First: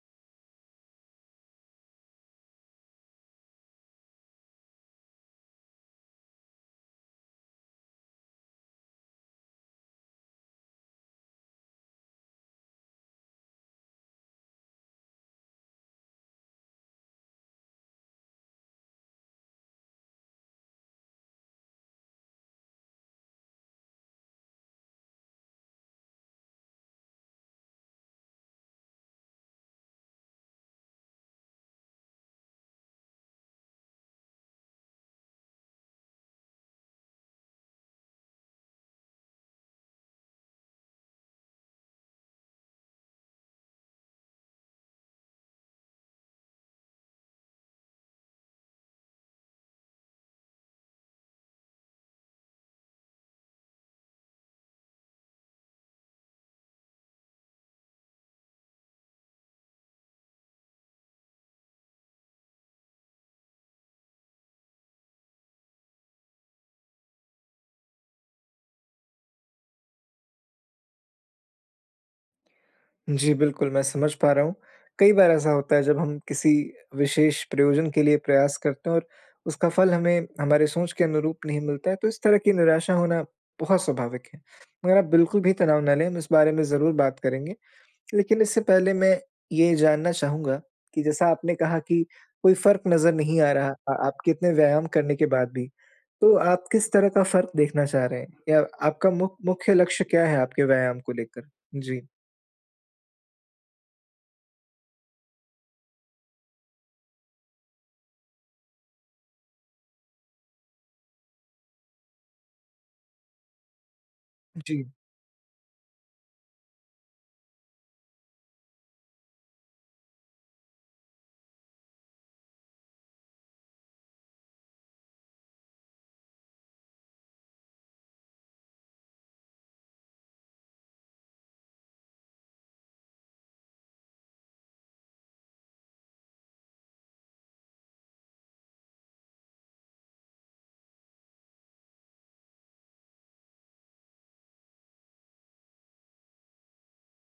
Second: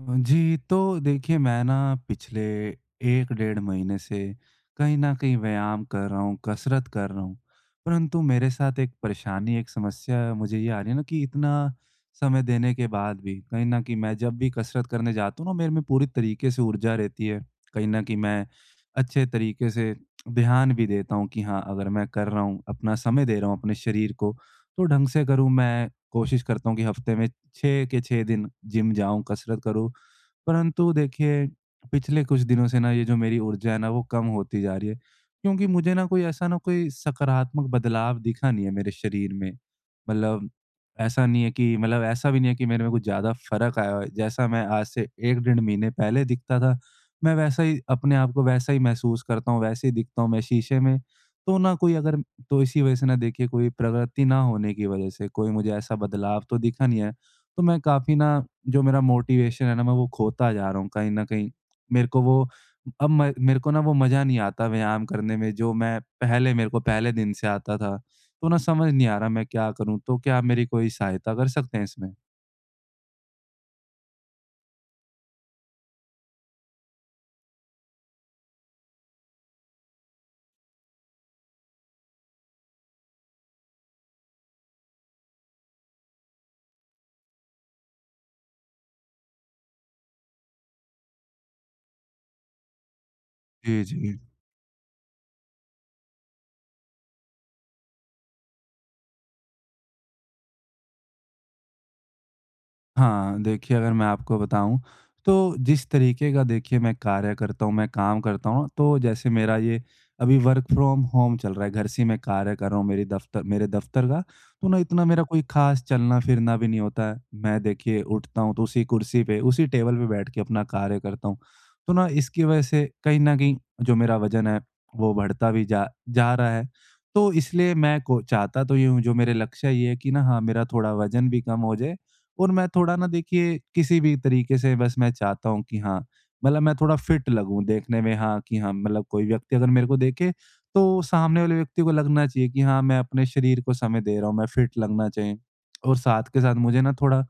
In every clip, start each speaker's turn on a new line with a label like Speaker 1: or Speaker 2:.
Speaker 1: जी, तो देखिए मैं ना पिछले 1 डेढ़ महीने से कहीं न कहीं व्यायाम कर रहा हूँ, कसरत कर रहा हूँ। परंतु मेरे साथ एक परेशानी, एक समस्या मुझे ये आ रही है ना कि इतना समय देने के बाद भी कहीं न कहीं मैं जब भी कसरत करने जाता हूँ ना मेरे में पूरी तरीके से ऊर्जा रहती है। कहीं न कहीं मैं अच्छे तरीके से ध्यान भी देता हूँ कि हाँ, अगर मैं कर रहा हूँ, अपना समय दे रहा हूँ अपने शरीर को, तो ढंग से करूँ। मैं कोशिश करता हूँ कि हफ्ते में छः के छः दिन जिम जाऊँ, कसरत करूँ। परंतु देखिए, पिछले कुछ दिनों से ना ये जो मेरी ऊर्जा है ना वो कम होती जा रही है, क्योंकि मुझे ना कोई ऐसा ना कोई सकारात्मक बदलाव दिखा नहीं है मेरे शरीर में। मतलब ऐसा नहीं है कि मतलब ऐसा भी नहीं है कि मेरे में कुछ ज़्यादा फ़र्क आया हो, जैसा मैं आज से 1 डेढ़ महीने पहले दिखता था, मैं वैसा ही अपने आप को वैसा ही महसूस करता हूँ, वैसे ही दिखता हूँ मैं शीशे में। तो ना कोई अगर तो इसी वजह से ना देखिए कोई प्रगति ना होने की वजह से कोई मुझे ऐसा बदलाव तो दिखा नहीं है, तो मैं काफ़ी ना जो मेरा मोटिवेशन है ना, मैं वो खोता जा रहा हूँ कहीं न कहीं। मेरे को वो मेरे को ना वो मज़ा नहीं आता व्यायाम करने में जो मैं पहले मेरे को पहले दिन से आता था। तो ना समझ नहीं आ रहा मैं क्या करूँ? तो क्या आप मेरी कोई सहायता कर सकते हैं इसमें?
Speaker 2: जी, बिल्कुल, मैं समझ पा रहा हूँ। कई बार ऐसा होता है जब हम किसी विशेष प्रयोजन के लिए प्रयास करते हैं और उसका फल हमें हमारे सोच के अनुरूप नहीं मिलता है, तो इस तरह की निराशा होना बहुत स्वाभाविक है। मगर आप बिल्कुल भी तनाव ना लें, हम इस बारे में ज़रूर बात करेंगे। लेकिन इससे पहले मैं ये जानना चाहूँगा कि जैसा आपने कहा कि कोई फ़र्क नज़र नहीं आ रहा
Speaker 1: जी, जी।
Speaker 2: आपके इतने व्यायाम करने के बाद भी, तो आप किस तरह का फ़र्क देखना चाह रहे हैं? या आपका मुख्य लक्ष्य क्या है आपके व्यायाम को लेकर? जी।
Speaker 1: हाँ, देखिए अगर मैं आपको बताऊँ, तो जिस तरीके का देखिए मैं कार्य करता हूँ, मैं काम करता हूँ, तो जैसे मेरा ये अभी वर्क फ्रॉम होम चल रहा है, घर से ही मैं कार्य कर रहा हूँ मेरी दफ़्तर मेरे दफ़्तर का, तो ना
Speaker 2: जी,
Speaker 1: इतना मेरा कोई ख़ास चलना-फिरना भी नहीं होता है। मैं देखिए उठता हूँ तो उसी कुर्सी पे, उसी टेबल पे बैठ के अपना कार्य करता हूँ। तो ना इसकी वज़ह से कहीं न कहीं जो मेरा वज़न है, वो बढ़ता भी जा जा रहा है। तो इसलिए मैं को चाहता तो ये हूँ, जो मेरे लक्ष्य ये है कि ना हाँ, मेरा थोड़ा वज़न भी कम हो जाए और मैं थोड़ा ना देखिए किसी भी तरीके से बस मैं चाहता हूँ कि हाँ मतलब मैं थोड़ा फिट लगूं देखने में हाँ कि हाँ मतलब कोई व्यक्ति अगर मेरे को देखे तो सामने वाले व्यक्ति को लगना चाहिए कि हाँ मैं अपने शरीर को समय दे रहा हूँ मैं फिट लगना चाहिए और साथ के साथ मुझे ना थोड़ा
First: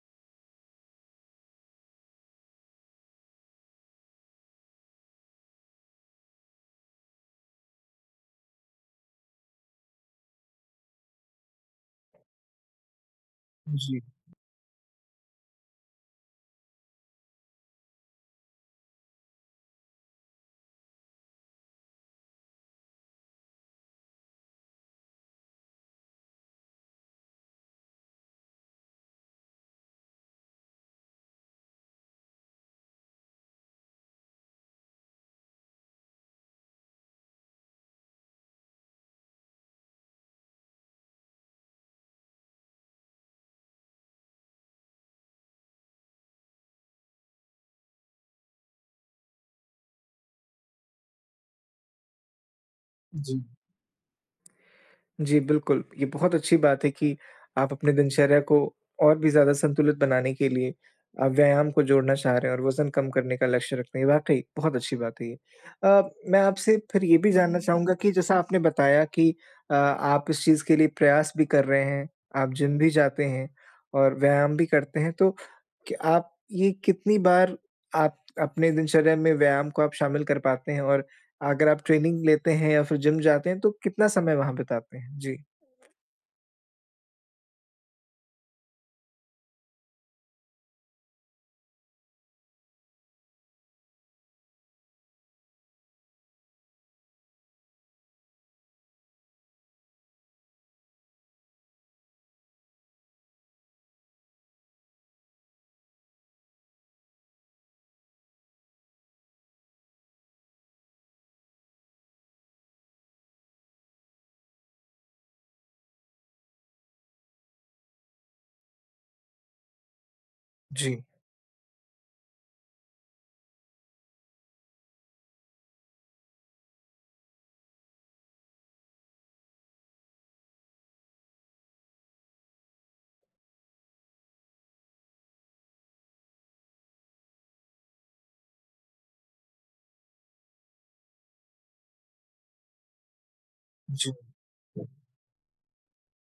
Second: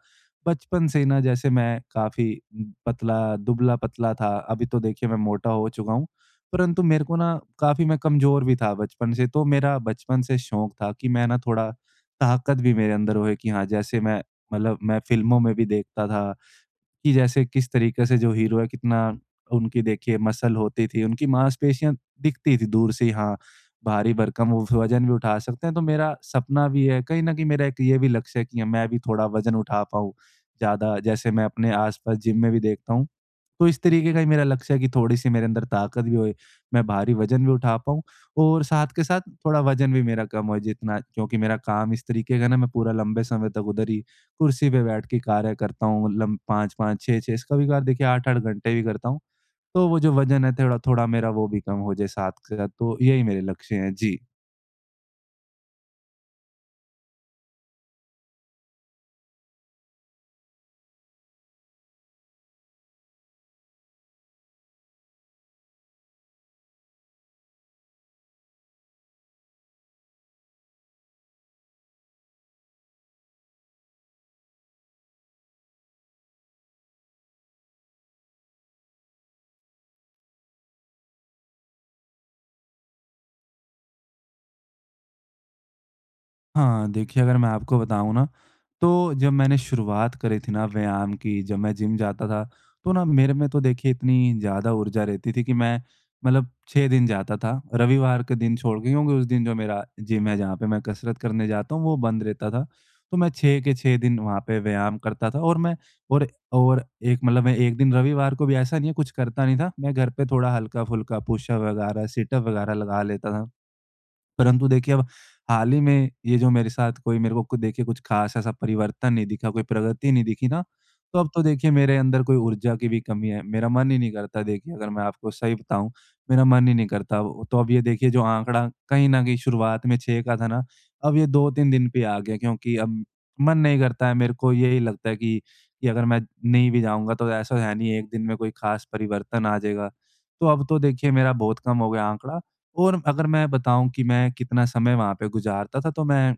Speaker 1: बचपन से ही ना जैसे मैं काफी पतला दुबला पतला था अभी तो देखिए मैं मोटा हो चुका हूँ परंतु मेरे को ना काफी मैं कमजोर भी था बचपन से तो मेरा बचपन से शौक था कि मैं ना थोड़ा ताकत भी मेरे अंदर होए कि हाँ
Speaker 2: जी।
Speaker 1: जैसे मैं मतलब मैं फ़िल्मों में भी देखता था कि जैसे किस तरीके से जो हीरो है कितना उनकी देखिए मसल होती थी, उनकी मांसपेशियाँ दिखती थी दूर से ही हाँ, भारी भरकम वो वज़न भी उठा सकते हैं। तो मेरा सपना भी है कहीं न कहीं मेरा एक ये भी लक्ष्य है कि मैं भी थोड़ा वज़न उठा पाऊँ ज़्यादा। जैसे मैं अपने आस-पास जिम में भी देखता हूँ तो इस तरीके का ही मेरा लक्ष्य है कि थोड़ी-सी मेरे अंदर ताकत भी होए, मैं भारी वज़न भी उठा पाऊँ और साथ के साथ थोड़ा वज़न भी मेरा कम होए जितना क्योंकि मेरा काम इस तरीके का है ना मैं पूरा लंबे समय तक उधर ही कुर्सी पे बैठ के कार्य करता हूँ लम 5-5, 6-6 इसका भी कार्य देखिए 8-8 घंटे भी करता हूँ। तो वो जो वज़न है थोड़ा-थोड़ा मेरा वो भी कम हो जाए साथ के साथ, तो यही मेरे
Speaker 2: जी।
Speaker 1: लक्ष्य हैं। जी।
Speaker 2: जी, बिल्कुल। ये बहुत अच्छी बात है कि आप अपने दिनचर्या को और भी ज़्यादा संतुलित बनाने के लिए व्यायाम को जोड़ना चाह रहे हैं और वज़न कम करने का लक्ष्य रखते हैं। वाक़ई बहुत अच्छी बात है ये। मैं आपसे फिर ये भी जानना चाहूँगा कि जैसा आपने बताया कि आप इस चीज़ के लिए प्रयास भी कर रहे हैं, आप जिम भी जाते हैं और व्यायाम भी करते हैं, तो क्या आप ये कितनी बार आप अपने दिनचर्या में व्यायाम को आप शामिल कर पाते हैं और अगर आप ट्रेनिंग लेते हैं या फिर जिम जाते हैं तो कितना समय वहाँ बिताते हैं? जी,
Speaker 1: हाँ, देखिए अगर मैं आपको बताऊँ ना, तो जब मैंने शुरुआत करी थी ना व्यायाम की, जब मैं जिम जाता था, तो ना मेरे में तो देखिए इतनी ज़्यादा ऊर्जा रहती थी कि मैं मतलब 6 दिन जाता था। रविवार के दिन छोड़ के क्योंकि उस दिन जो मेरा जिम है जहाँ पे मैं कसरत करने जाता हूँ, वो बंद रहता था। तो मैं 6 के 6 दिन वहाँ पे व्यायाम करता था और मैं और और एक मतलब मैं 1 दिन रविवार को भी ऐसा नहीं है कुछ करता नहीं था। मैं घर पे थोड़ा हल्का-फुल्का पुशअप वगैरह, सिटअप वगैरह लगा लेता था। परंतु देखिए अब हाल ही में ये जो मेरे साथ कोई मेरे को कुछ देखिए कुछ खास ऐसा परिवर्तन नहीं दिखा, कोई प्रगति नहीं दिखी ना,
Speaker 2: जी,
Speaker 1: तो अब तो देखिए मेरे अंदर कोई ऊर्जा की भी कमी है। मेरा मन ही नहीं करता देखिए अगर मैं आपको सही बताऊँ, मेरा मन ही नहीं करता। वो तो अब ये देखिए जो आंकड़ा कहीं न कहीं शुरुआत में 6 का था ना, अब ये 2-3 दिन पे आ गया क्योंकि अब मन नहीं करता है। मेरे को यही लगता है कि अगर मैं नहीं भी जाऊँगा तो ऐसा है नहीं 1 दिन में कोई खास परिवर्तन आ जाएगा। तो अब तो देखिए मेरा बहुत कम हो गया आंकड़ा। और अगर मैं बताऊँ कि
Speaker 2: जी।
Speaker 1: मैं कितना समय वहाँ पे गुज़ारता था, तो मैं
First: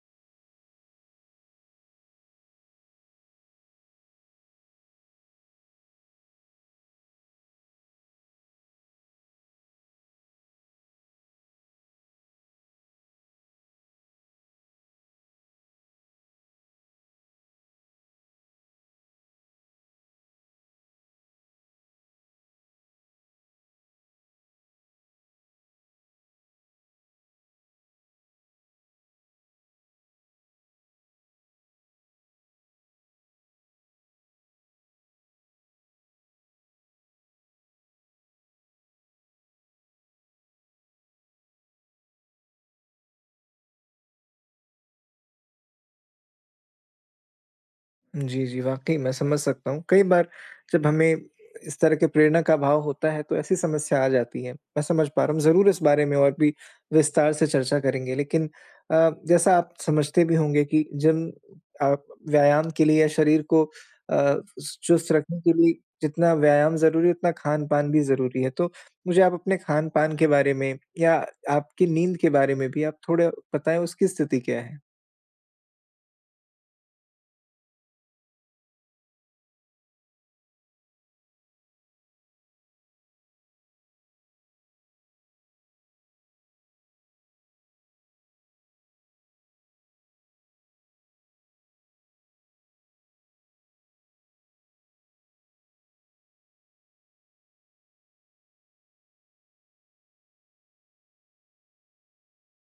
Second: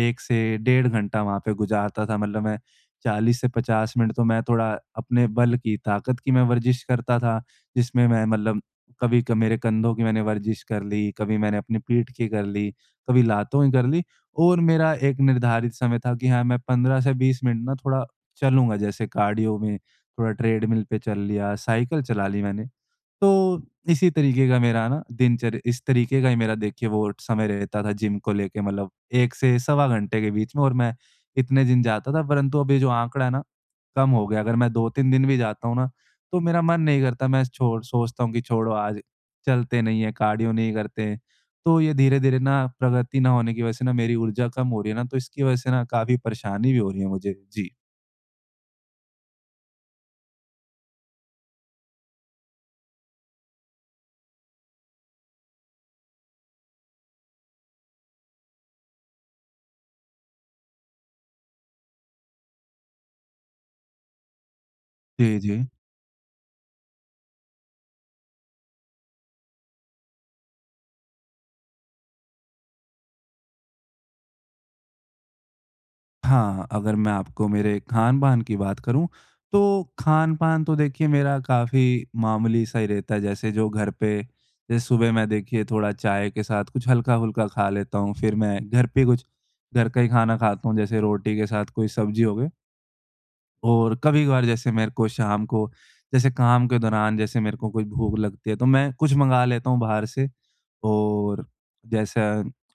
Speaker 1: 1 से डेढ़ घंटा वहाँ पे गुज़ारता था। मतलब मैं 40 से 50 मिनट तो मैं थोड़ा अपने बल की, ताकत की मैं वर्जिश करता था, जिसमें मैं मतलब कभी क मेरे कंधों की मैंने वर्जिश कर ली, कभी मैंने अपनी पीठ की कर ली, कभी लातों की कर ली और मेरा एक निर्धारित समय था कि हाँ, मैं 15 से 20 मिनट ना थोड़ा चलूँगा। जैसे कार्डियो में थोड़ा ट्रेडमिल पे चल लिया, साइकिल चला ली मैंने। तो इसी तरीके का मेरा ना दिनचर्या इस तरीके का ही मेरा देखिए वो समय रहता था जिम को लेके मतलब 1 से सवा घंटे के बीच में और मैं इतने दिन जाता था, परंतु अब ये जो आंकड़ा है ना, कम हो गया। अगर मैं 2-3 दिन भी जाता हूँ ना, तो मेरा मन नहीं करता, मैं छोड़ सोचता हूँ कि छोड़ो आज चलते नहीं है, कार्डियो नहीं करते। तो ये धीरे-धीरे ना प्रगति ना होने की वजह से ना मेरी ऊर्जा कम हो रही है ना, तो इसकी वजह से ना काफ़ी परेशानी भी हो रही है मुझे। जी।
Speaker 2: जी, जी, वाक़ई मैं समझ सकता हूँ। कई बार जब हमें इस तरह के प्रेरणा का अभाव होता है, तो ऐसी समस्या आ जाती है। मैं समझ पा रहा हूँ, ज़रूर इस बारे में और भी विस्तार से चर्चा करेंगे। लेकिन जैसा आप समझते भी होंगे कि जिम आप व्यायाम के लिए या शरीर को अ, चुस्त
Speaker 1: जी,
Speaker 2: रखने के
Speaker 1: जी।
Speaker 2: लिए जितना व्यायाम ज़रूरी है, उतना खान-पान भी ज़रूरी है। तो मुझे आप अपने खान-पान के बारे में या आपकी नींद के बारे में भी आप थोड़ा बताएँ, उसकी स्थिति क्या है?
Speaker 1: हाँ, अगर मैं आपको मेरे खान-पान की बात करूँ, तो खान-पान तो देखिए मेरा काफ़ी मामूली सा ही रहता है। जैसे जो घर पे जैसे सुबह मैं देखिए थोड़ा चाय के साथ कुछ हल्का-फुल्का खा लेता हूँ। फिर मैं घर पे कुछ घर का ही खाना खाता हूँ, जैसे रोटी के साथ कोई सब्ज़ी हो गई और कभी-कभार जैसे मेरे को शाम को जैसे काम के दौरान जैसे मेरे को कोई भूख लगती है, तो मैं कुछ मँगा लेता हूँ बाहर से। और जैसे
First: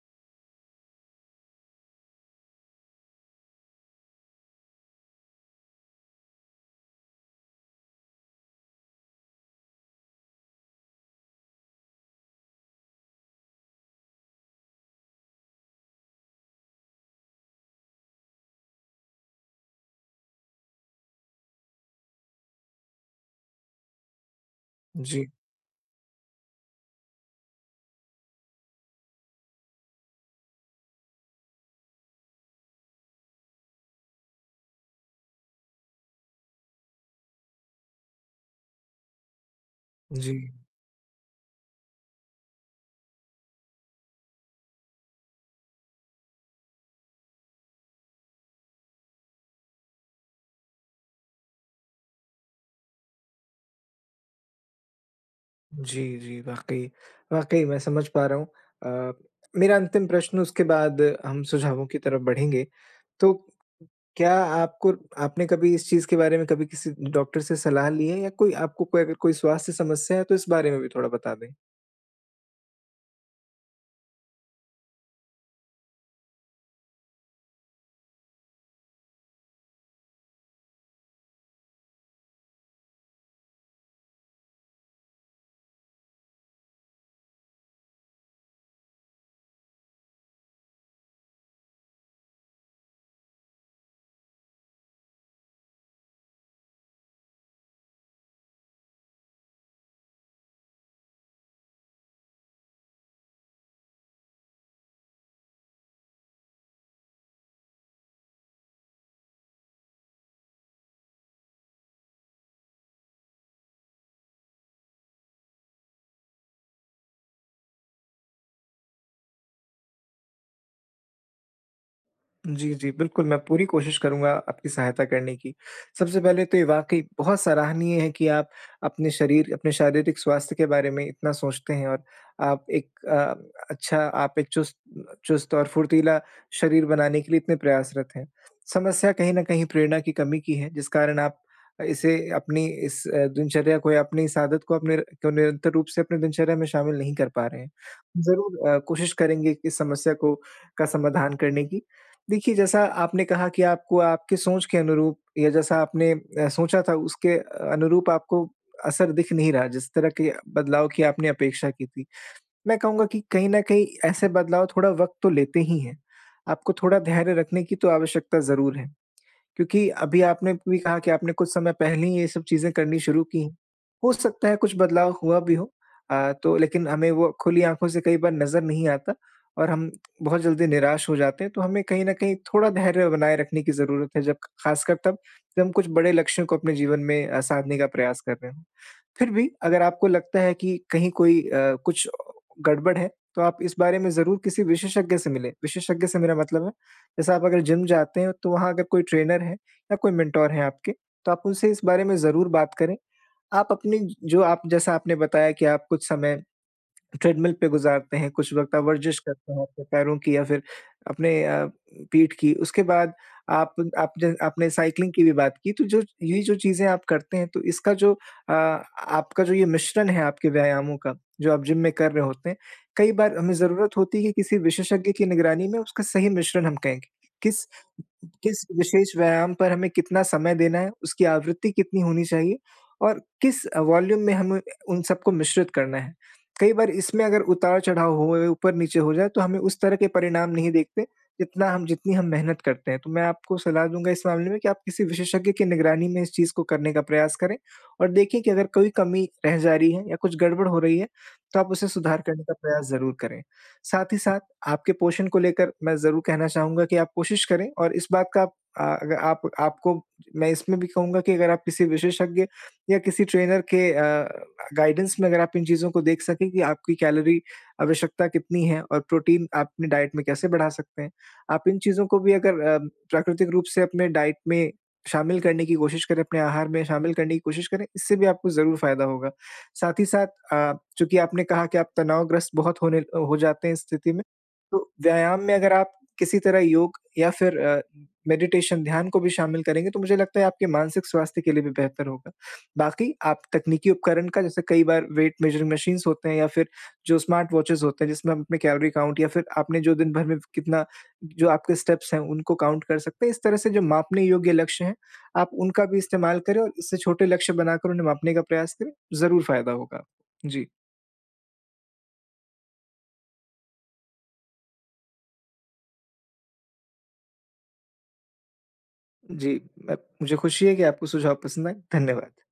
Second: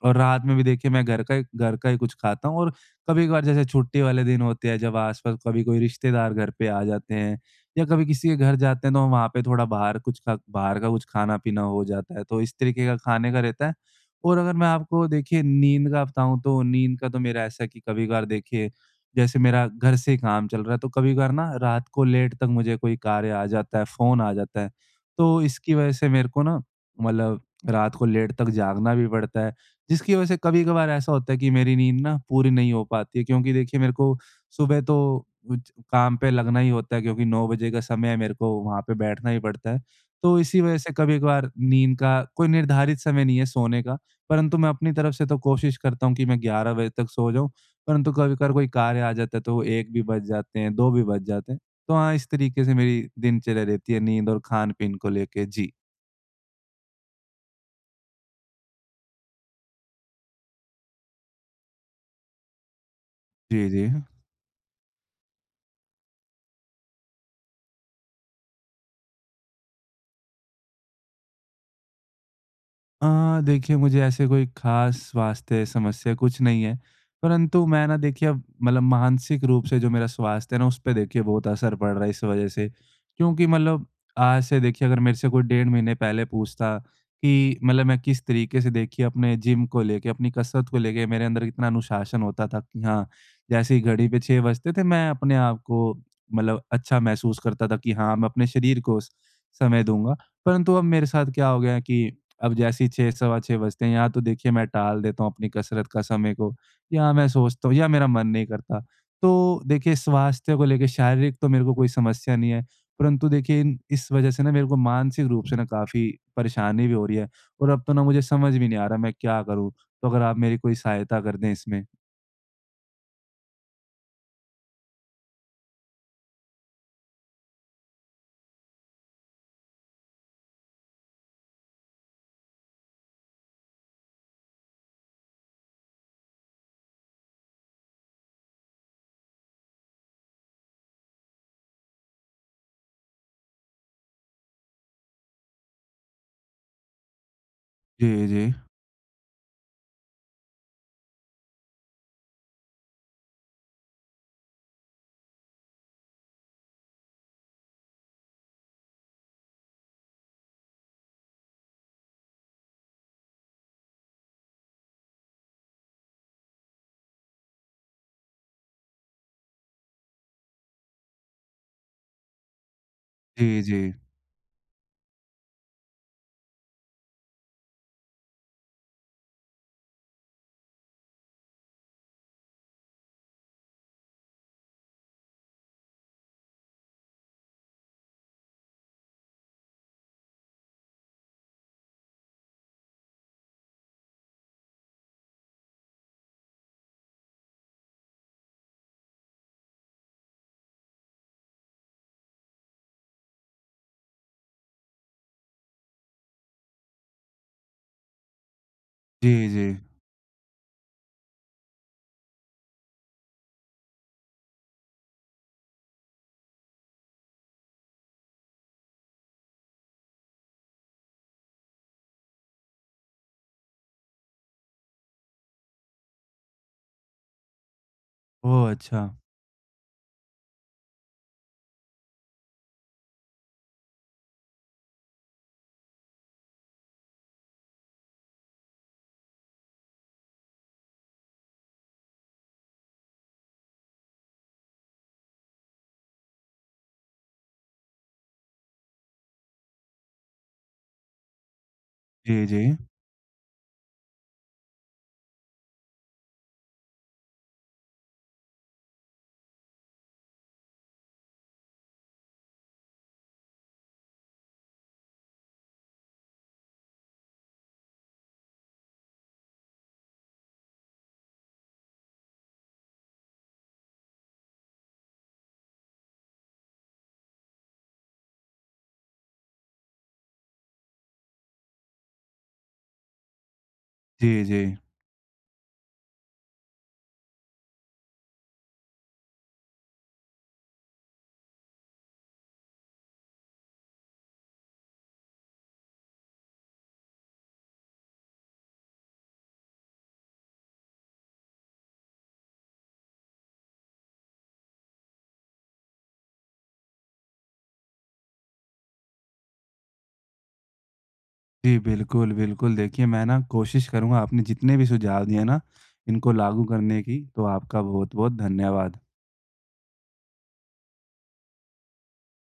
Speaker 1: और रात में भी देखिए मैं घर का ही कुछ खाता हूँ और कभी-कभार जैसे छुट्टी वाले दिन होते हैं, जब आस-पास कभी कोई रिश्तेदार घर पे आ जाते हैं या कभी किसी के घर जाते हैं, तो वहाँ पे थोड़ा बाहर का कुछ खाना-पीना हो जाता है, तो इस तरीके का खाने का रहता है। और अगर मैं आपको देखिए नींद का बताऊँ, तो नींद का तो मेरा ऐसा है कि कभी-कभार देखिए, जैसे मेरा घर से ही काम चल रहा है, तो कभी-कभार ना रात को लेट तक मुझे कोई कार्य आ जाता है, फ़ोन आ जाता है,
Speaker 2: जी,
Speaker 1: तो इसकी वजह से मेरे को ना मतलब रात को लेट तक जागना भी पड़ता है, जिसकी वजह से कभी-कभार ऐसा होता है कि मेरी नींद ना पूरी नहीं हो पाती है क्योंकि देखिए मेरे को सुबह तो कुछ काम पे लगना ही होता है क्योंकि 9 बजे का समय है मेरे को वहाँ पे बैठना ही पड़ता है।
Speaker 2: जी।
Speaker 1: तो इसी वजह से कभी-कभार नींद का कोई निर्धारित समय नहीं है सोने का, परंतु मैं अपनी तरफ से तो कोशिश करता हूँ कि मैं 11 बजे तक सो जाऊँ, परंतु कभी-कभार कोई कार्य आ जाता है तो 1 भी बज जाते हैं, 2 भी बज जाते हैं। तो हाँ, इस तरीके से मेरी दिनचर्या रहती है नींद और खान-पीन को लेके। जी।
Speaker 2: जी, जी, वाक़ई। वाक़ई मैं समझ पा रहा हूँ। अ, मेरा अंतिम प्रश्न उसके बाद हम सुझावों की तरफ बढ़ेंगे। तो
Speaker 1: जी, जी।
Speaker 2: क्या आपको आपने कभी इस चीज़ के बारे में कभी किसी डॉक्टर से सलाह ली है या कोई आपको कोई अगर कोई स्वास्थ्य समस्या है तो इस बारे में भी थोड़ा बता दें?
Speaker 1: देखिए मुझे ऐसे कोई ख़ास स्वास्थ्य समस्या कुछ नहीं है, परंतु मैं ना देखिए अब मतलब मानसिक रूप से जो मेरा स्वास्थ्य है ना, उस पे देखिए बहुत असर पड़ रहा है इस वज़ह से। क्योंकि मतलब आज से देखिए अगर मेरे से कोई डेढ़ महीने पहले पूछता कि मतलब मैं किस तरीके से देखिए अपने जिम को लेके, अपनी कसरत को लेके मेरे अंदर कितना अनुशासन होता था कि हाँ, जैसे ही घड़ी पे 6 बजते थे मैं अपने आप को मतलब अच्छा महसूस करता था कि हाँ, मैं अपने शरीर को स समय दूँगा। परंतु अब मेरे साथ क्या हो गया है कि अब जैसे ही 6 सवा 6 बजते हैं, या तो देखिए मैं टाल देता हूँ अपनी कसरत का समय को, या मैं सोचता हूँ या मेरा मन नहीं करता। तो देखिए स्वास्थ्य को लेके शारीरिक तो मेरे को कोई समस्या नहीं है, परंतु देखिए इन इस वजह से ना मेरे को मानसिक रूप से ना काफ़ी परेशानी भी हो रही है और अब तो ना मुझे समझ भी नहीं आ रहा मैं क्या करूँ? तो अगर आप मेरी कोई सहायता कर दें इसमें।
Speaker 2: जी, जी। बिल्कुल, मैं पूरी कोशिश करूँगा आपकी सहायता करने की। सबसे पहले तो ये वाक़ई बहुत सराहनीय है कि आप अपने शारीरिक स्वास्थ्य के बारे में इतना सोचते हैं और आप एक अच्छा आप एक चुस्त चुस्त और फुर्तीला शरीर बनाने के लिए इतने प्रयासरत हैं। समस्या कहीं न कहीं प्रेरणा की कमी की है, जिस कारण आप इसे अपनी इस दिनचर्या को या अपनी इस आदत को अपने को निरंतर रूप से अपनी दिनचर्या में शामिल नहीं कर पा रहे हैं।
Speaker 1: जी, जी।
Speaker 2: ज़रूर कोशिश करेंगे कि इस समस्या को का समाधान करने की। देखिए, जैसा आपने कहा कि आपको आपकी सोच के अनुरूप या जैसा आपने सोचा था उसके अनुरूप आपको असर दिख नहीं रहा, जिस तरह के बदलाव की आपने अपेक्षा की थी। मैं कहूँगा कि कहीं न कहीं ऐसे बदलाव थोड़ा वक़्त तो लेते ही हैं। आपको थोड़ा धैर्य रखने की तो आवश्यकता ज़रूर है। क्योंकि अभी आपने भी कहा कि आपने कुछ समय पहले ही ये सब चीज़ें करनी शुरू की हैं।
Speaker 1: जी, जी।
Speaker 2: हो सकता है कुछ बदलाव हुआ भी हो, तो लेकिन हमें वो खुली आँखों से कई बार नज़र नहीं आता और हम बहुत जल्दी निराश हो जाते हैं। तो हमें कहीं न कहीं थोड़ा धैर्य बनाए रखने की ज़रूरत है, जब ख़ासकर तब जब हम कुछ बड़े लक्ष्यों को अपने जीवन में साधने का प्रयास कर रहे हों। फिर भी अगर आपको लगता है कि कहीं कोई कुछ गड़बड़ है, तो आप इस बारे में ज़रूर किसी विशेषज्ञ से मिलें। विशेषज्ञ से मेरा मतलब है, जैसे आप अगर जिम जाते हैं, तो वहाँ अगर कोई ट्रेनर है या कोई मेंटर हैं आपके, तो आप उनसे इस बारे में ज़रूर बात करें। आप अपनी जो आप जैसा आपने बताया कि आप कुछ समय ट्रेडमिल पे गुज़ारते हैं, कुछ वक़्त आप वर्जिश
Speaker 1: जी,
Speaker 2: करते हैं
Speaker 1: जी।
Speaker 2: अपने पैरों की या फिर अपने पीठ की। उसके बाद आप आपने आपने साइक्लिंग की भी बात की, तो जो ये जो चीज़ें आप करते हैं, तो इसका जो आपका जो ये मिश्रण है आपके व्यायामों का, जो आप जिम में कर रहे होते हैं, कई बार हमें ज़रूरत होती है कि किसी विशेषज्ञ की निगरानी में उसका सही मिश्रण हम कहें कि किस किस
Speaker 1: ओह! अच्छा।
Speaker 2: विशेष व्यायाम पर हमें कितना समय देना है, उसकी आवृत्ति कितनी होनी चाहिए और किस वॉल्यूम में हमें उन सबको मिश्रित करना है। कई बार इसमें अगर उतार-चढ़ाव होए, ऊपर-नीचे हो जाए, तो हमें उस तरह के परिणाम नहीं देखते, जितना हम जितनी हम मेहनत करते हैं। तो मैं आपको सलाह दूँगा इस मामले में कि आप किसी विशेषज्ञ की निगरानी में इस चीज़ को करने का प्रयास करें और देखें कि अगर कोई कमी रह जा रही है या कुछ गड़बड़ हो रही है, तो आप उसे सुधार करने
Speaker 1: जी,
Speaker 2: का
Speaker 1: जी।
Speaker 2: प्रयास ज़रूर करें। साथ ही साथ आपके पोषण को लेकर मैं ज़रूर कहना चाहूँगा कि आप कोशिश करें और इस बात का आप अगर आप आपको मैं इसमें भी कहूँगा कि अगर आप किसी विशेषज्ञ या किसी ट्रेनर के गाइडेंस में अगर आप इन चीज़ों को देख सकें कि आपकी कैलोरी आवश्यकता कितनी है और प्रोटीन आप अपनी डाइट में कैसे बढ़ा सकते हैं। आप इन चीज़ों को भी अगर प्राकृतिक रूप से अपने डाइट में शामिल करने की कोशिश करें, अपने आहार में शामिल करने की कोशिश करें, इससे भी आपको ज़रूर फ़ायदा होगा। साथ ही साथ चूँकि आपने कहा कि आप तनावग्रस्त बहुत होने हो जाते हैं इस स्थिति में,
Speaker 1: जी, जी।
Speaker 2: तो व्यायाम में अगर आप किसी तरह योग या फिर मेडिटेशन ध्यान को भी शामिल करेंगे, तो मुझे लगता है आपके मानसिक स्वास्थ्य के लिए भी बेहतर होगा। बाकी आप तकनीकी उपकरण का जैसे कई बार वेट मेजरिंग मशीन्स होते हैं या फिर जो स्मार्ट वॉचेज़ होते हैं जिसमें हम अपने कैलोरी काउंट या फिर आपने जो दिन भर में कितना जो आपके स्टेप्स हैं उनको काउंट कर सकते हैं। इस तरह से जो मापने योग्य लक्ष्य हैं, आप उनका भी इस्तेमाल करें और इससे छोटे लक्ष्य बनाकर उन्हें मापने का प्रयास करें, ज़रूर फ़ायदा होगा आपको। जी,
Speaker 1: जी, बिल्कुल, बिल्कुल। देखिए, मैं ना कोशिश करूँगा आपने जितने भी सुझाव दिए ना, इनको लागू करने की। तो आपका बहुत-बहुत धन्यवाद।
Speaker 2: जी, मैं मुझे खुशी है कि आपको सुझाव पसंद आए। धन्यवाद।